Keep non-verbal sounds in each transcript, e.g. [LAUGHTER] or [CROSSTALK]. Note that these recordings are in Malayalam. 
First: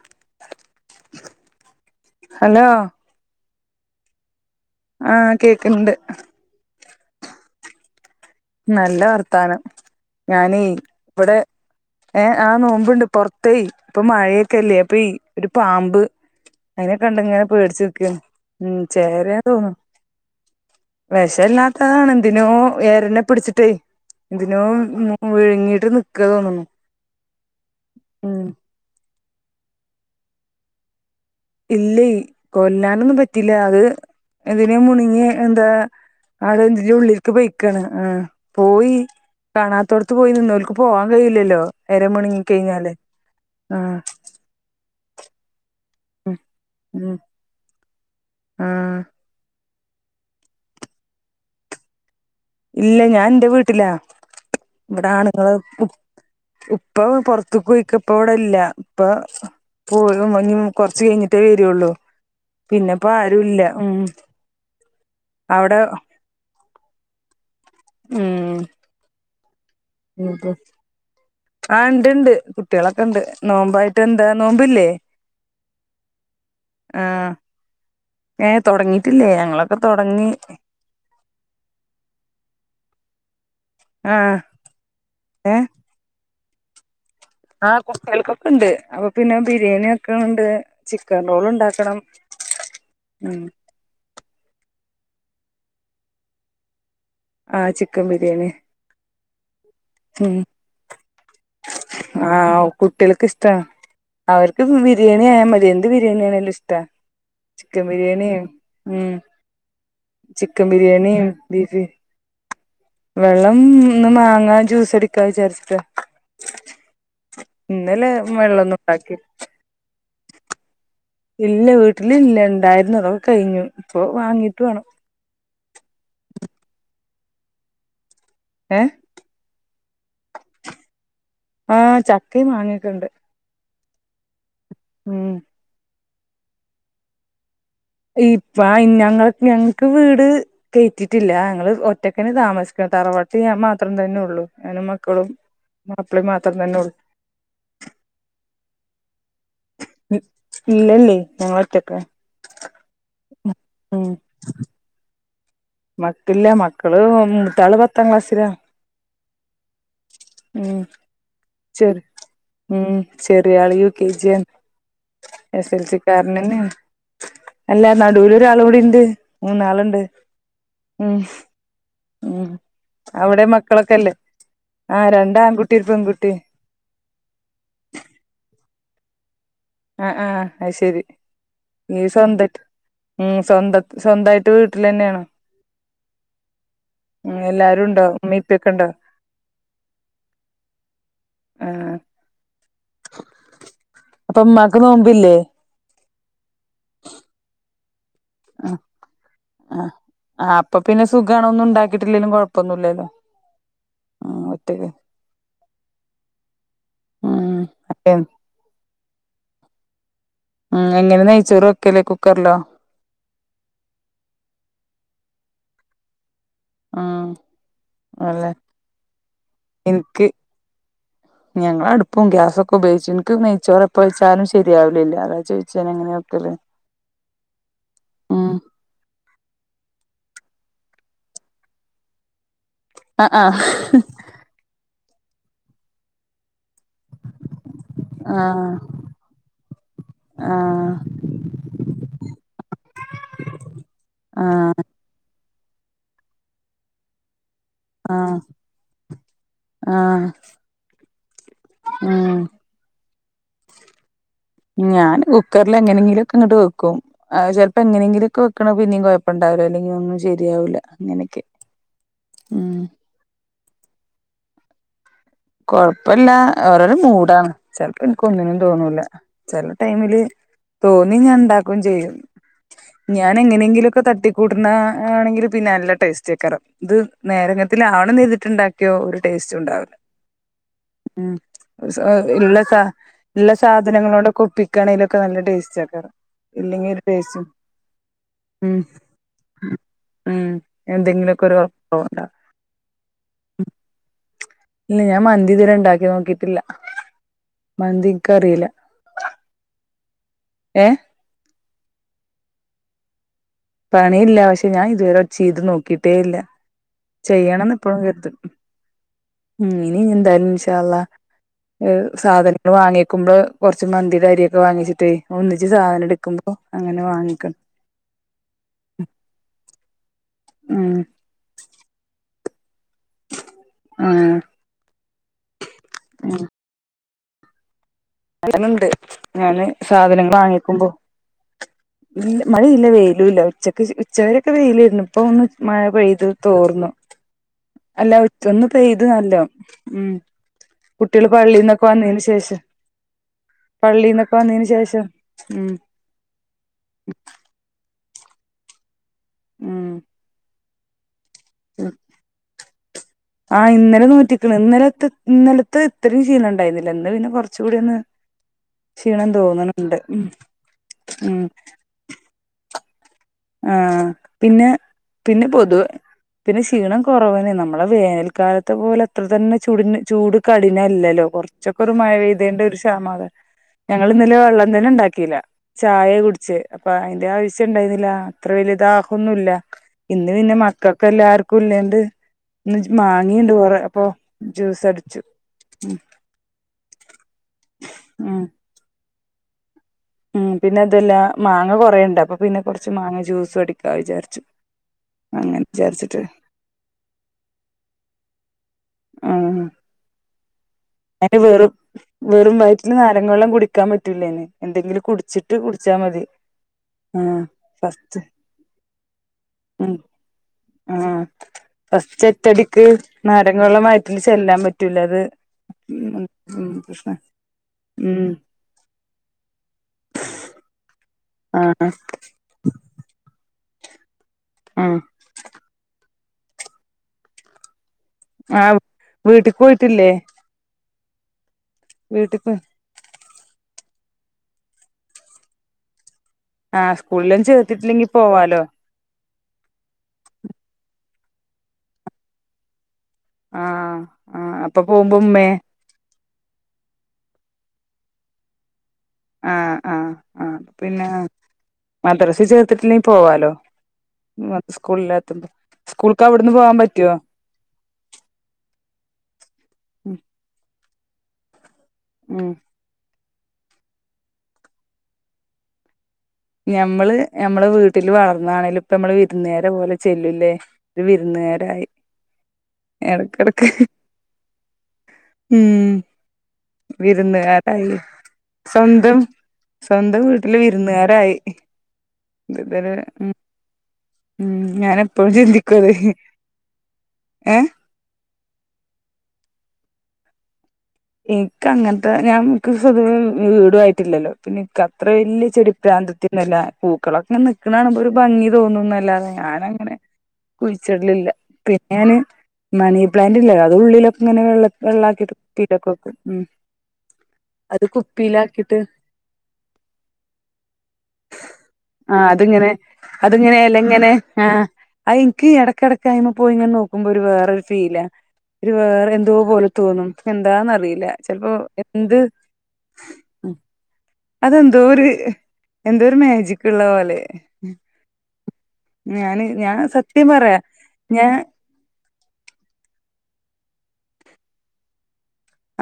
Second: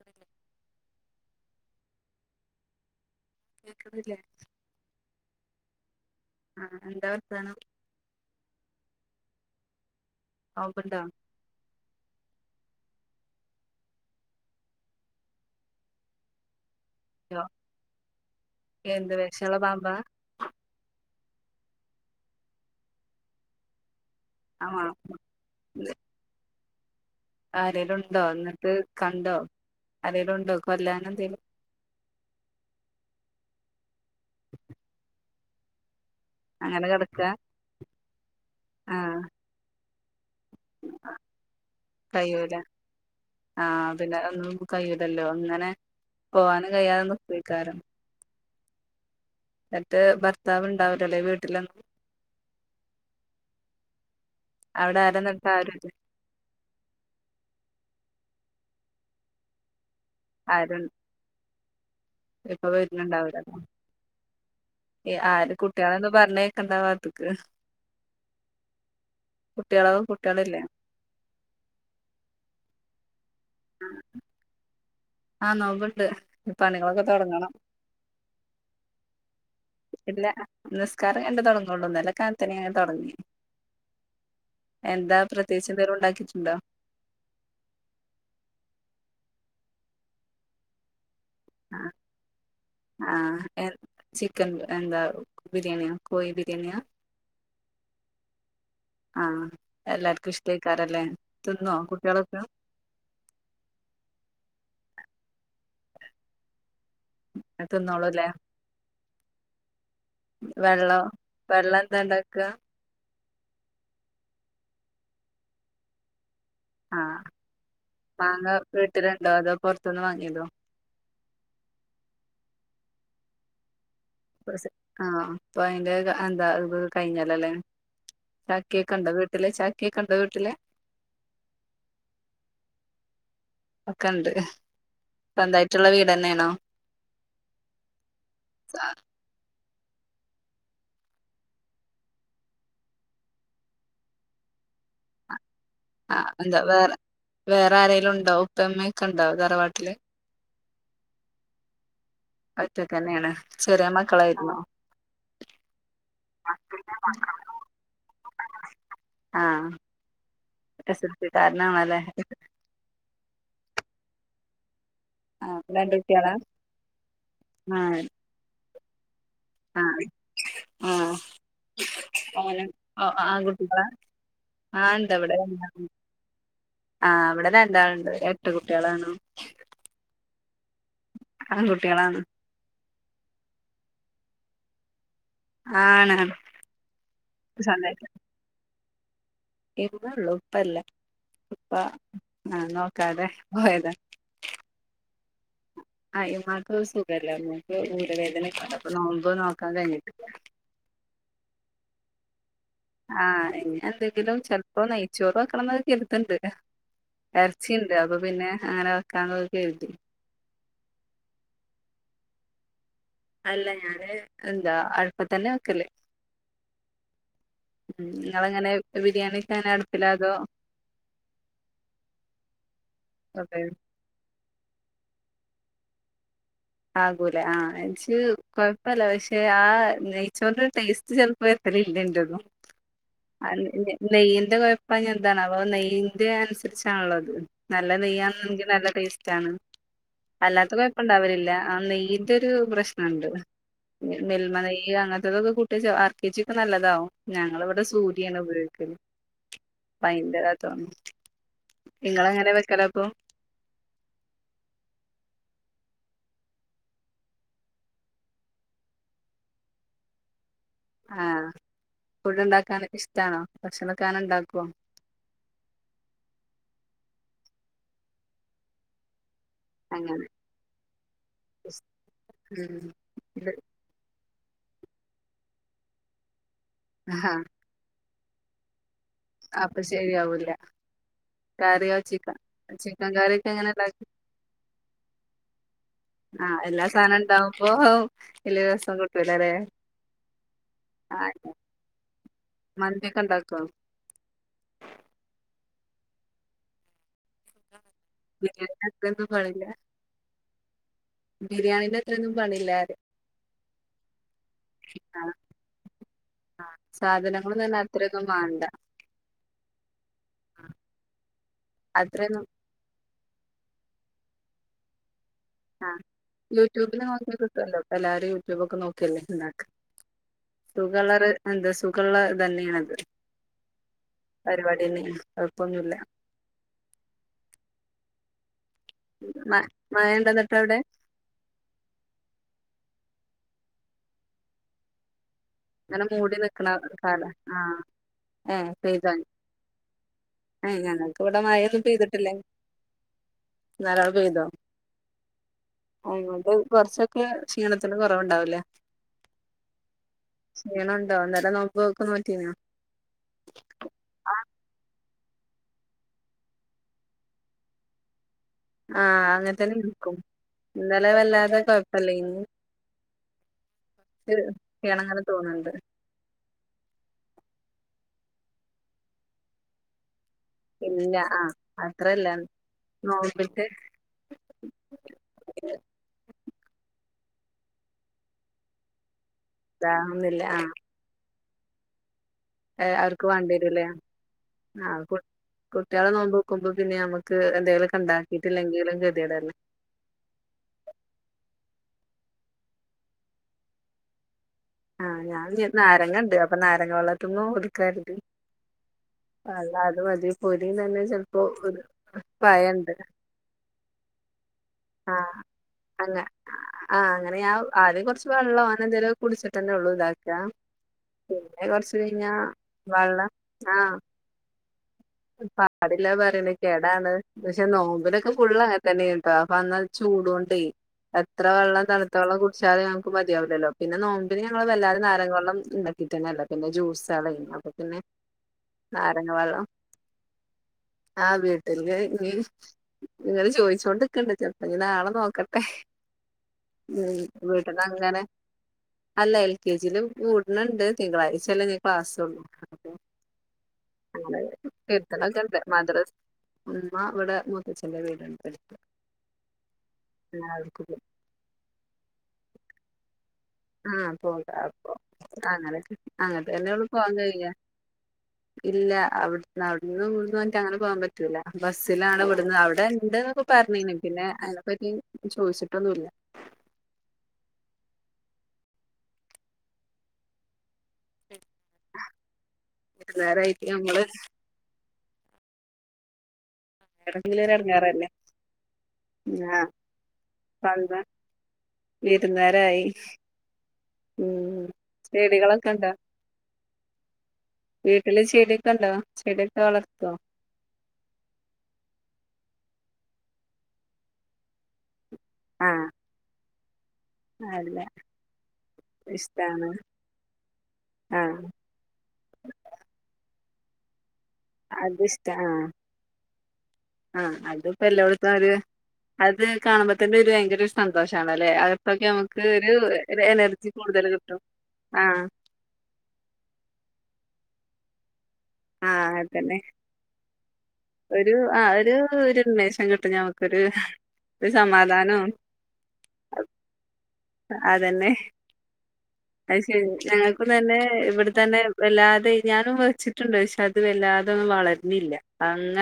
കേൾക്കുന്നില്ലേ? ഹലോ കേക്കുന്നില്ലേ ആ കേക്കണ്ട് ആ എന്താ വർത്താനം നല്ല വർത്താനം ഞാനീ നോമ്പുണ്ടോ ഇവിടെ ഏ ആ നോ ഇപ്പണ്ട് പോർത്തെ ഇപ്പൊ മഴയൊക്കെല്ലേ അപ്പൊ ഇ ഒരു പാമ്പ് അയിനെ യോ കണ്ടങ്ങനെ പേടിച് നിക്ക ഉം എന്ത് ചേരന്ന് വിഷള്ള തോന്നു പാമ്പാ വിഷല്ലാത്തതാണ് എന്തിനോ എരനെപിടിച്ചിട്ടേ എന്തിനോ ആണോ വിഴുങ്ങിട്ട് നിക്ക തോന്നുന്നു ആരേലുണ്ടോ ന്നിട്ട് കണ്ടോ അരെലുണ്ടോ കൊല്ലാനെന്തേലും ഇല്ലെ കൊല്ലാനൊന്നും പറ്റീല്ല അത് എന്തിനെ മുണ്ങ്ങി എന്താ ആടെ അങ്ങനെ എന്തിന്റെയോ കിടക്കാ ഉള്ളിൽക്ക് പോയിക്കാണ് ആ പോയി ആ കാണാ അ പോയി നിന്നോല്ക്ക് പോവാൻ കഴിയില്ലല്ലോ എര മുണിങ്ങി കഴിഞ്ഞാല് ആഹ ആഹ് പിന്നെ ഒന്നും കയ്യൂലല്ലോ അങ്ങനെ പോവാനും കഴിയാതെ നീക്കെക്കാരം ആ എന്നട്ട് ഭർത്താവ് ഇണ്ടാവലല്ലേ വീട്ടിലോ ഇല്ല ഞാൻ ന്റെ വീട്ടിലാ അവിടെ ആരാ എന്നിട്ട് ഇവിടാണുങ്ങൾ ഉ ആരുല്ലേ ഉപ്പ പുറത്തക്ക് പോയിക്ക ഇപ്പ ഇവിടെല്ല ഇപ്പ പോ [INAUDIBLE] ആരും കുറച്ച് കഴിഞ്ഞിട്ടേ വരുള്ളൂ ഇപ്പൊ പിന്നെപ്പ വരല്ണ്ടാവുല്ലല്ലോ ആരുല്ല ഉം ആര് അവിടെ കുട്യളോന്നും പറഞ്ഞ കണ്ടാവാത്ത്ക്ക് ഉം കുട്ടികളില്ലേ ആ ഇണ്ട് ഇണ്ട് കുട്ടികളൊക്കെണ്ട് നോമ്പായിട്ട് എന്താ നോമ്പില്ലേ ആ നോമ്പുണ്ട് ആ പണികളൊക്കെ തുടങ്ങണം ഏ തോടങ്ങീട്ടില്ലേ ഞങ്ങളൊ ഇല്ല നിസ്കാരം എന്റെ തുടങ്ങള്ളൂന്നലെ കാ [UNINTELLIGIBLE] ങ്ങനെ തുടങ്ങി ആഹ് എന്താ പ്രത്യേകിച്ച് എന്തേലും ഉണ്ടാക്കിട്ടുണ്ടോ ആഹ കുട്യാൾക്കൊക്കെണ്ട് അപ്പൊ പിന്നെ ബിരിയാണി വെക്ക ഉണ്ട് ച്ചി ആ ആ ഉം എ ചിക്കൻ എന്താ ബിരിയാണിയോ കോഴി ബിരിയാണ്യ ആ ചിക്കൻ ബിരിയാണിയ ആ എല്ലാർക്കും ഇഷ്ട്ടേയ്ക്കാരല്ലേ ആ കുട്യാൾക്ക് ഇഷ്ട അവർക്ക് ബിരിയാണി ആയാ മതി എന്ത് ബിരിയാണിയാണേലും ഇഷ്ടാ ചിക്കൻ തിന്നോളൂല്ലേ ബിരിയാണിയ ഉം ചിക്കൻ വെള്ളം ബിരിയാണി വെള്ളം ബീഫ് എന്താ ഉണ്ടാക്കുക വെള്ളം ന്ന്മാങ്ങാ ജ്യൂസടിക്കാ വിചാരിച്ചിട്ട ആഹ് ഇന്നലെ മാങ്ങ വെള്ളോന്നും ഉണ്ടാക്കി വീട്ടിലുണ്ടോ അതോ പുറത്തുന്ന് വാങ്ങിയതോ ഇല്ല വീട്ടിൽല്ല രണ്ടായിരുന്നതൊ കഴിഞ്ഞു ഇപ്പൊ വാങ്ങീട്ട് വേണം ആഹ അപ്പൊ അയിന്റെ എന്താ ഇ കഴിഞ്ഞാലല്ലേ ഏ ചാക്കിയെ കണ്ട വീട്ടില്െ ചാക്കിയെ കണ്ട വീട്ടില്െ ആഹ ചക്കയും വാങ്ങിട്ടുണ്ട് ഒക്കെ ഇണ്ട് എന്തായിട്ടുള്ള വീട്ന്നെയ ആണോ ഇപ്പ ഞങ്ങ ഞ ക്ക് വീട് കയറ്റിട്ടില്ല ഞങ്ങള്ൾ ഒറ്റക്കന് താമസിക്ക തറവാട്ടഞാൻ മാത്രം തന്നെ ഉള്ളൂ പെ മക്കളും ആഹ മാപ്പിളയും മാത്രം എന്താ തന്നെ ഉള്ളു വേറെ വേറെ ആരങ്കലും ഉണ്ടാവും ഉപ്പമ്മയൊക്കെ ഉണ്ടാവും തറവാട്ട ഇല്ല ഇല്ല ഞങ്ങ വത്തക്ക ഒറ്റ തന്നെയാണ് ചെറിയ മക്കളായിരുന്നോ മക്കില്ല മക്കള് മുറ്റാള് പത്താം ക്ലാസ്സിലാ ആഹ് ഉ എസ് എൽ സി കാരനാണല്ലേ ശരി ഉം ചെറിയള യു കെ ജെൻ ആഹ് എസ് എൽ രണ്ട് കുട്ടികളാ സിക്കാരന തന്നെ അല്ല ആഹ് നടുവൽ ഒരാള കൂടി ഇണ്ട് മ നളുണ്ട് ആഹ് ആഹ് ഉം ഉം ഓനും അവിടെ ആൺകുട്ടികളാ മക്കളൊക്കെല്ലേ ആഹ രണ്ട ആൺകുട്ടിരു പെൺകുട്ടി ആഹ അവിടന്ന് എന്താണ്ട് എട്ട് കുട്ടികളാാണ് ആഹ ആഹ് അ ശരി ഈ ആൺകുട്ടികളാണ് സ്വന്ത ഉം സ്വന്ത സ്വന്തമായിട്ട് വീട്ടിൽ തന്നെയാണ് ആണ് ആണ് ഉ എല്ലാരും ഇണ്ട്ോ ഉമ്മീപ്പൊക്കെ ഉണ്ട് ഇ ഉള്ളു ഉപ്പല്ല ഉപ്പ ആഹ് ആ നോ ക്കാതെ പോയതാ ബിലേ വേദന ആഹ് അപ്പൊ നോമ്പോ നോക്കാൻ കഴിഞ്ഞിട്ടില്ല പാക്കില്ലുംഴപ്പന്നും ആഹ ഇനി എന്തെങ്കിലും ചെിലപ്പോ ഒറ്റക്ക് നെയച്ചോറ് വെക്കണം എന്നക്ക ചെരുത്തണ്ട് ഇരച്ചിണ്ട് അപ്പൊ ഉം പിന്നെ അങ്ങനെ വെക്കാൻോക്കഴട്ടി ഉം എങ്ങനെ നെയയിച്ചോറ ഒക്കല്ലേ കുക്കറിലോ അല്ല ഞാന് എന്താ അഴപ്പ തന്നെ വക്കലേ ഉം ഉം അല്ലെ നിങ്ങളങ്ങനെ ബിരിയാണിന അടുപ്പില്ലതോ ഞങ്ങള അടുപ്പും ഗ്യാസൊക്കെ ഉപയോഗിച്ചു എനിക്ക് നെയ്ച്ചോർ എപ്പ വെച്ചാലും ശരിയാവലില്ല അത ചോദിച്ചാൻ എങ്ങനെയൊക്കെല്ലേ ആകൂലെ ആഹ എനി കൊഴപ്പല്ല പക്ഷെ ആ ച്ചോറി ഒരു ടേസ്റ്റ് ചെപ്പോ എത്ര ഇല്ലണ്ടും ആഹ് ആഹ് നെയ്യന്റെ അ എന്താണ്ണ അവ ന ഇ തിരിച്ചാണല്ലോ അത് നല്ല നെയ്യാെങ്കിൽ ആഹ് നല്ല ടേസ്റ്റ് ആണ് അല്ലാത്ത ആഹ് കൊഴപ്പ ഉണ്ടാവലില്ല നെയന്റെ ഒരു പ്രശ്നുണ്ട് മെമ ആഹ് നെയ്ന ക്കെ കട്ട ആർ കെച്ചി ഒക്കെ നല്ലതാാവും ഞങ്ങ ഇവിടെ ആഹ് സൂര്യാണ് ഉപയോഗിക്കുന്നത് ആഹ് ഭയന്റെതാ തോന്നുന്നു നിങ്ങള ഉം എങ്ങനെ വെക്കലോ ഇപ്പൊ ഞാൻ കുക്കറൽ എങ്ങനെങ്കിലൊക്കെ ഇങ്ങോട്ട് വെക്കും ചിലപ്പോ എങ്ങനെങ്കിലൊക്കെ വെക്കണ പിന്നീ കുഴപ്പമണ്ട അല്ലെ അനെ ശരി ആഹ ഫുഡ് ഉം ഉണ്ടാക്കാൻ ഇഷ്ടണോ ഭക്ഷണ കാന ഇണ്ടാക്കുവോ കൊഴപ്പില്ല ഓരോരു മൂടാണ് ചിലപ്പോ എനിക്ക് ഒന്നിനും തോന്നൂല ചില ടൈമില് അങ്ങനെ തോന്നി ഞാൻ ഉണ്ടാക്കുകയും ചെയ്യുന്നു ഉം ഞാൻ ഇത് എങ്ങനെയെങ്കിലുംൊക്കെ തട്ടി കൂടുന്ന ആണെങ്കിൽ പിന്നെ നല്ല ടേസ്റ്റ് ആക്കറ ഇത് ആഹാ നേരെങ്ങ ആവണം ചെയ്തിട്ടുണ്ടാക്കി ക്കൊ ഒരു ടേസ്റ്റ് ഉണ്ടാവില്ല ല്ല ഉം ഉള്ള സാ കറിയൊക്കെ ഉള്ള എങ്ങനെ ഉണ്ടാക്കി സാധനങ്ങളോടെൊക്കെ ഒപ്പിക്കണെലൊക്കെ നല്ല ടേസ്റ്റ് ആക്കാറ് ആഹ് എല്ലാ സാധനം ഇണ്ടാവുമ്പോ വലിയ ഉം രസം കിട്ടൂലല്ലേ ഉം എന്തെങ്കിലുമൊക്കെ ആഹ് ഒരു [UNINTELLIGIBLE] മന്തിയൊക്കെ ഉണ്ടാക്കുവോ? ഇല്ല ഞാൻ മന്തി ഇത് വരെ ഇണ്ടാക്കി നോക്കിട്ടില്ല. മന്തി എനിക്കറിയില്ല ബിരിയാണിടെ അത്രേം ഒന്നും പാടില്ല ഏ ബിരിയാണീന്റത്രൊന്നും പണില്ലാർയ പണിയില്ല പക്ഷെ ഞാൻ ഇതുവരെ ചെയ്ത് നോക്കിട്ടേ ല്ല സാധനങ്ങളൊന്നും ചെയ്യണം ന്ന് തന്നെ എപ്പഴും അത്രയൊന്നും കര്തും വാണ്ട ഉം ഇനി എന്തായാലും ഇൻഷാ അള്ളാ അത്രയൊന്നും സാധനങ്ങള് വാങ്ങി ക്കുമ്പോ കൊർച്ച് മന്തിടെ അരിയൊക്കെ വാങ്യെച്ച്ട്ടെ ഒന്നിച്ച് ആഹ് സാധനം ട്ക്കുമ്പോ അങ്ങനെ യൂട്യൂബില് നോക്കി വാങ്ങിക്കാ കിട്ടുവല്ലോ ഇപ്പ [UNINTELLIGIBLE] നോക്കിയല്ലേ ഇണ്ടാക്ക ഉം സുഖള്ളർ സുഖള്ള ത് ന്നെണ് അത് ആഹ് പരിപാടിന്നെ കൊഴപ്പൊന്നുല്ല ഉം അങ്ങന്ണ്ട് മ ഞാന് സാധനം മഴണ്ടോ ന്നിട്ട് അവിടെ വാങ്ങിക്കുമ്പോ മഴയില്ല വേയ് ല്ല ഉച്ചക്ക് ശേ ഉച്ചവെരൊക്കെ വെയിലേര്ന്നു ഇപ്പൊ ഒന്ന് മഴ ഇങ്ങനെ പെയ്ത് മൂടി നിക്കണ തോർന്നു കാല ആഹ് അല്ല ഒറ്റ ഒന്ന് ഏഹ് പെയ്ത് പെയ്തോ നല്ലോ ഏഹ് കുട്ട്യാള് പള്ളിന്നൊക്കെ വന്നേന് ശേഷം നല്ലോണം പള്ളീന്നൊക്കെ പെയ്തോ വന്നതിന് ശേഷം ഉം ആ അത് കൊർച്ചൊക്കേ ക്ഷീണ ത്തിന് കൊറവുണ്ടാവൂലേ ഉം ക്ഷീണണ്ടോ ഇന്നലെ നോമ്പൊക്കെ നോറ്റിനോ ആ ഇന്നലെ നോറ്റ്ക്ക്ണ് ഇന്നലത്തെ ഇന്നലത്തെ ഇത്രയും ശീണം ണ്ടായിരുന്നില്ല ഇന്ന് പിന്നെ കൊർചൂടി ഒന്ന് ആഹ് ക്ഷീണം അങ്ങൻത്തെന്നെ തോന്നണുണ്ട് ൻക്കും ഉം ഇന്നലെ ഉം വെല്ലാതെ കൊഴപ്പല്ലേന് ആഹ് പിന്നെ ക്ഷീണങ്ങനെ പിന്നെ തോന്ന്ണ്ട് പൊതുവേ പിന്നെ ക്ഷീണം കൊറവനെ നമ് മ്മളത് വേനൽക്കാലത്തെ പോലെ ത്ര തന്നെ ചൂട് ചൂട് ഇല്ല കഠിനല്ലല്ലോ ആഹ് കൊറച്ചൊക്കൊരു മഴ അത്രല്ല പെയ്തേന്റെ ഒരു [UNINTELLIGIBLE] നോമ്പിന്റെ ഞങ്ങളിന്നലെ വെള്ളം തെന്നെ ണ്ടാക്കില്ല ചായ കുടി ച്ച് അപ്പ അയ്ന്റെ ആവശ്യം ണ്ടായ്ന്നില്ല അത്ര വെല്യ ദാ - ഹൊന്നുല്ല ഇതാ ഇന്ന് ഒന്നില്ല പിന്നെ മക്കക്കെല്ലാർക്കും ഇല്ലാണ്ട് ഇന്ന് ജ് ആഹ് അവർക്ക് മാങ്ങീണ്ട് വേണ്ടി കൊറെ വരൂല്ലേ അപ്പൊ ജ്യൂസ് ആഹ് കു അടിച്ചു ഉം കുട്ടിയേള് നോൽമ്പോക്കുമ്പം പിന്നെ നമുക്ക് എന്തേലൊക്കെ ഉം ഉണ്ടാക്കിട്ടില്ലെങ്കിലും കെ ത്യേടല്ലേ. ഉം പിന്നെ അതു അല്ലാ മാങ്ങ കൊറേണ്ട് അപ്പ പിന്നെ കൊർച്ച് മാങ്ങ ജ്യൂസു അടിക്കാ വിചാരിച്ചു. ആഹ് ഞാൻ അങ്ങനെ ഇഞ് വിചാരിച്ചിട്ട് നാരങ്ങണ്ട്. അപ്പൊ നാരങ്ങ വെള്ളത്തിമ്മ ഒതുക്കാര്തി. അല്ല അത് മതി പൊരിം തന്നെ അയ്ന് ചെലപ്പോ വെറും ഒരു വെറും പഴണ്ട് വയറ്റില് നാരങ്ങ വെള്ളം കുടിക്കാൻ പറ്റൂല്ലയ്ന്. എന്തെങ്കിലും കുടിച്ചിട്ട് കുടിച്ചാ മ ങ്എ ആഹ് അങ്ങനെ ഞാ ആദ്യം കൊറച്ച് വെള്ളം അങ്ങനെന്തേലും കുടിച്ചിട്ടന്നെ ഒള്ളൂ ഉം ഇതാക്കാ. ആഹ് ഫസ്റ്റ് ഒറ്റടിക്ക് വെള്ളം നാരങ്ങ വള്ളം വയറ്റിൽ ചെല്ലാൻ പറ്റൂല്ല അത് അത് ല്ലാ ഉം പറിണ് ഉം കേടാണ്. പ്രശ്ന പക്ഷെ ഉം നോമ്പിനൊക്കെ ഫുള്ളങ്ങത്തന്നേന്ട്ടോ അപ്പ അന്നത് ചൂടോണ്ടേ എത്ര വെള്ളം ആഹ് തണുത്ത വെള്ളം കുടിച്ചാലും ഞമക്ക് മതിയാവുലല്ലോ. പിന്നെ നോമ്പിന് ഞങ്ങൾ ആഹ് വെല്ലാതെ നാരങ്ങ വള്ളം ഉണ്ടാക്കി ട്ടന്നല്ല. പിന്നെ ജുസ്സാളേനി അപ്പ പിന്നെ ആഹ് വീട്ട് ക്ക് പോയിട്ടില്ലേ? ആഹ് വീട്ടില് ഇനി വീട്ടിക്ക് ങ്ങള് ചോയിച്ചോണ്ട് ക്കണ്ട് ചെൽപ്പ ഇഞ് നാളെ നോക്കട്ടെ. ആഹ് സ്കൂളിലും ഉമ് വീട്ട്ന്ന് ചേർത്തിട്ടില്ലെങ്കി അങ്ങനെ പോവാലോ അല്ല എൽ കെ ജി ലും കൂട്ണ് ണ്ട്. തിങ്കളാഴ്ചല്ലേ ഇഞ് ക്ലാസ് ഒള്ളു അപ്പൊ ആഹ് നാളെ ആഹ് അപ്പൊ പോകുമ്പോ ഉമ്മേ [UNINTELLIGIBLE] മദ്രസ് ഉമ്മ ഇവിടെ മൂത്തച്ചന്റെ വീട്ണ്ട്. അട്ത്ത്. ആഹ് ആഹ് ആഹ് പോവും പിന്നെ മദ്രസി ചേർത്തിട്ടില്ലെങ്കി പോവാലോ. ആഹ പോക്ക അ സ്കൂളില്ലാത്തുമ്പോ അങ്ങനെ സ്കൂൾക്ക് അങ്ങനത്തെ അവിടുന്ന് പോവാൻ എന്നന്നെള്ള പോവാാൻ പറ്റുവോ കഴിയ ഇല്ല അവിടു അവിന്ന് പോവൻ പറ്റ ബസിലാണ് ഉം വിടുന്നത് അവിടെ പറഞ്ഞീനക്കില്ലെ അതിനെപ്പറ്റി ചോദിച്ചിട്ടൊന്നുമല്ല ഞമ്മള് ഞമ്മെ വീട്ടില് വളർന്നാണെലും ഇപ്പ നമ്മള് വിരുന്നേര പോലെ ചെല്ലൂല്ലേ ഒരു വിരുന്നുകാരായി എടക്ക എടക്ക് വിരുന്നാരായിട്ട് നമ്മള് ഉം വിരന്ന് എടങ്ങേല് ഒരു ആരായി എടങ്ങേറല്ലേ സ്വന്തം ആഹ് സ്വന്തം വീട്ടില് വിരുന്നുകാരായി വീരുന്നേരായി ഇതൊരു ഉം ഉ ഉം ഞാനെപ്പഴും ചെടികളൊക്കെ ചിന്തിക്കും ഇണ്ടാ അത് ഏഹ് വീട്ടില് ചെട ക്കണ്ടോ ചെടിയൊക്കെ വളർത്തോ എനക്ക് അങ്ങനത്തെ ഞാൻ എനിക്ക് വീടുായിട്ടില്ലല്ലോ പിന്നെ അത്ര വലിയ ചെടി ആഹ് പ്ര്രാന്തത്തിന്നല്ല മുക്കളൊക്കെ അല്ല നിക്കണണ്പൊ ഒരു ഭംഗി തോന്നുന്നന്നല്ലാത ഞാന ഇഷ്ടാണ് അങ്ങനെ കുഴിച്ചിടലില്ല ആഹ് പിന്നെ ഞാന് മണി പ്ലാന്റ്ല്ല ഉള്ളിലൊക്കെ ഇങ്ങനെ വെള്ള വെള്ളക്കി കീറ്റക്കെക്കും ഉ ആഹ അതി ഇപ്പോ എല്ലായിടത്തുംര് അത് കാണുമ്പോ തന്നെ ഒരു ഭയങ്കര ഒരു സന്തോഷമാണ്ല്ലെ അകത്തൊക്കെ നമുക്ക് അതിങ്ങനെ ഒരു അതിങ്ങനെ എനർജി കൂടുതൽ എലങ്ങനെ കിട്ടും ആ ആ ആഹ് എനിക്ക് ഇടക്കിടയ് ആയ്മ പോയി ഇങ്ങനെ നോക്കുമ്പോ ഒരു വേറെ ഫീ ഇ വേറെ ആഹ് എന്തോ അതന്നെ പോലെ തോന്നും എന്താന്ന്റിയില്ല ഒരു ചിലപ്പോ ആ ഒരു എന്ത് ഒരു ഉന്മേഷം കിട്ടും ഞമ്മക്കൊരു ഒരു അതെന്തോ ഒരു സമാധാനവും എന്തോ ഒരു മേജിക്ള്ള പോലെ അതന്നെ ഞാന് അത് ഞാൻ ശരി സത്യം ഞങ്ങൾക്ക് പറയാ തന്നെ ഞാൻ ഇവിടെ തന്നെ വല്ലാതെ ഞാനും വെച്ചിട്ടു ണ്ട് പക്ഷേ അത് വല്ലാതൊന്നും വളര്ഞ്ഞില്ല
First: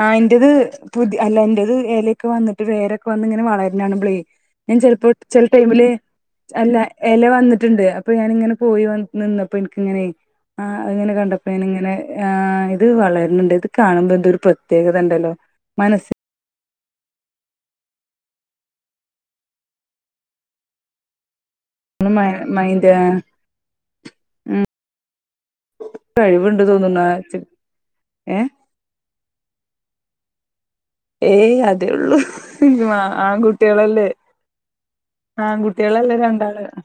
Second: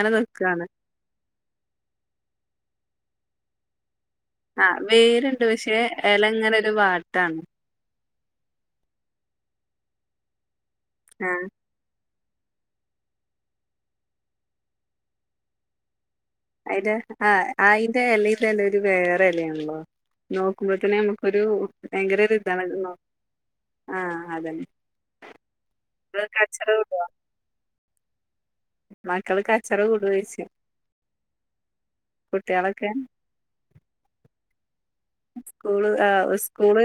ആ എന്റത് പുതിയ അല്ല എന്റത് എലയൊക്കെ വന്നിട്ട് വേരൊക്കെ വന്നിങ്ങനെ വളര്ഞ്ഞെ കാണുമ്പളേ ആ ഞാൻ ചിലപ്പോ ചില വേരുണ്ട് പക്ഷെ ടൈമില് എല ഇങ്ങനെ ഒരു അല്ല ഇല വാട്ടാണ് വന്നിട്ടുണ്ട് അപ്പൊ ഞാനിങ്ങനെ പോയി നിന്നപ്പോ എനിക്കിങ്ങനെയ അങ്ങനെ കണ്ടപ്പോ ആഹ് ഞാനിങ്ങനെ ആ ഇത് വളരുന്നുണ്ട് ഇത് കാണുമ്പോ എന്തോ ഒരു പ്രത്യേകത ഉണ്ടല്ലോ മനസ്സി അതിന്റെ ആ അതിന്റെ ഇലതല്ല ഒരു വേറെ ഇലയാണല്ലോ നോക്കുമ്പോത്തന്നെ നമുക്കൊരു ഭയങ്കര മ ഒരു ഇതാണ് മൈൻഡ് ആ അതന്നെ മക്കള് കഴിവുണ്ട് കച്ചറ കൂടോ തോന്നുന്നു ഏ മക്കൾ കച്ചറ കൂടു വച്ചു ഏയ് അതേള്ളു കുട്ട്യാളൊക്കെ [UNINTELLIGIBLE] ആൺകുട്ടികളല്ലേ സ്കൂള് ആ ആൺകുട്ടികളല്ലേ രണ്ടാള് സ്കൂള്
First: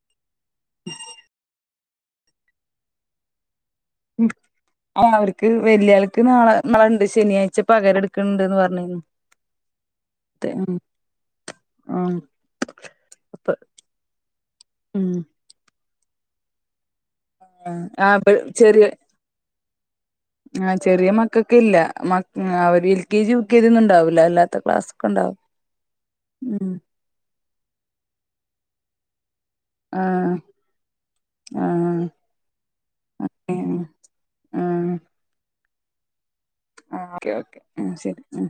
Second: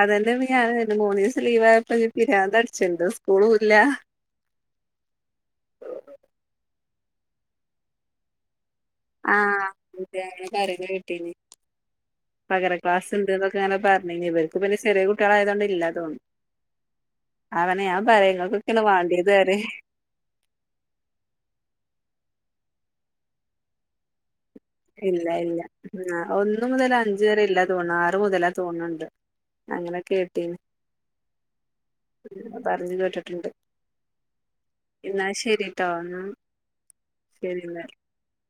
അതെന്നെ പ്പോഞാന് പറഞ്ഞേമൂന്നീസം ലീവ് ആയപ്പോ പിരിാന്തടിച്ച്ണ്ട് സ്കൂളൂല്ല ആ അവർക്ക് വെല്യായാൾക്ക് നാള നാളണ്ട് ശനിയാഴ്ച പകരം എടുക്കണ്ട്ന്ന് പറഞ്ഞ് ആ അതെ പറയുന്ന കേട്ടീനി ആ പകര ക്ലാസുണ്ട് അപ്പൊ എന്നൊക്കെ അങ്ങനെ പറഞ്ഞ ഇവർക്ക് പിന്നെ ചെറിയ ഉം കുട്ടികളായതുകൊണ്ട് ഇല്ലാ തോന്നുന്നു അവനെ ഞാൻ ആ പറയങ്ങൾക്കെ ചെറിയ ക്കെയല്ലേ വേണ്ടിയത് റിയാ ആ ചെറിയ മക്കൊക്കെ ഇല്ല മ അവര് L K G U K G ഒന്നും ഉണ്ടാവില്ല അല്ല ഇല്ല ഇല്ല ഒന്ന് ഉം മുതല് അഞ്ച് വരെ ഇല്ല തോന്ന്ണ് ആറ് മുതലാ തോന്ന്ണ്ട് അങ്ങനെ ആ കേട്ടീന് ആ പറഞ്ഞു കേട്ടിട്ടുണ്ട് ആ എന്നാൽ ശരിട്ടോ എന്നാ ആ ഓക്കെ ഓക്കെ ശരി ന്നാല് ആ ശരി ഉം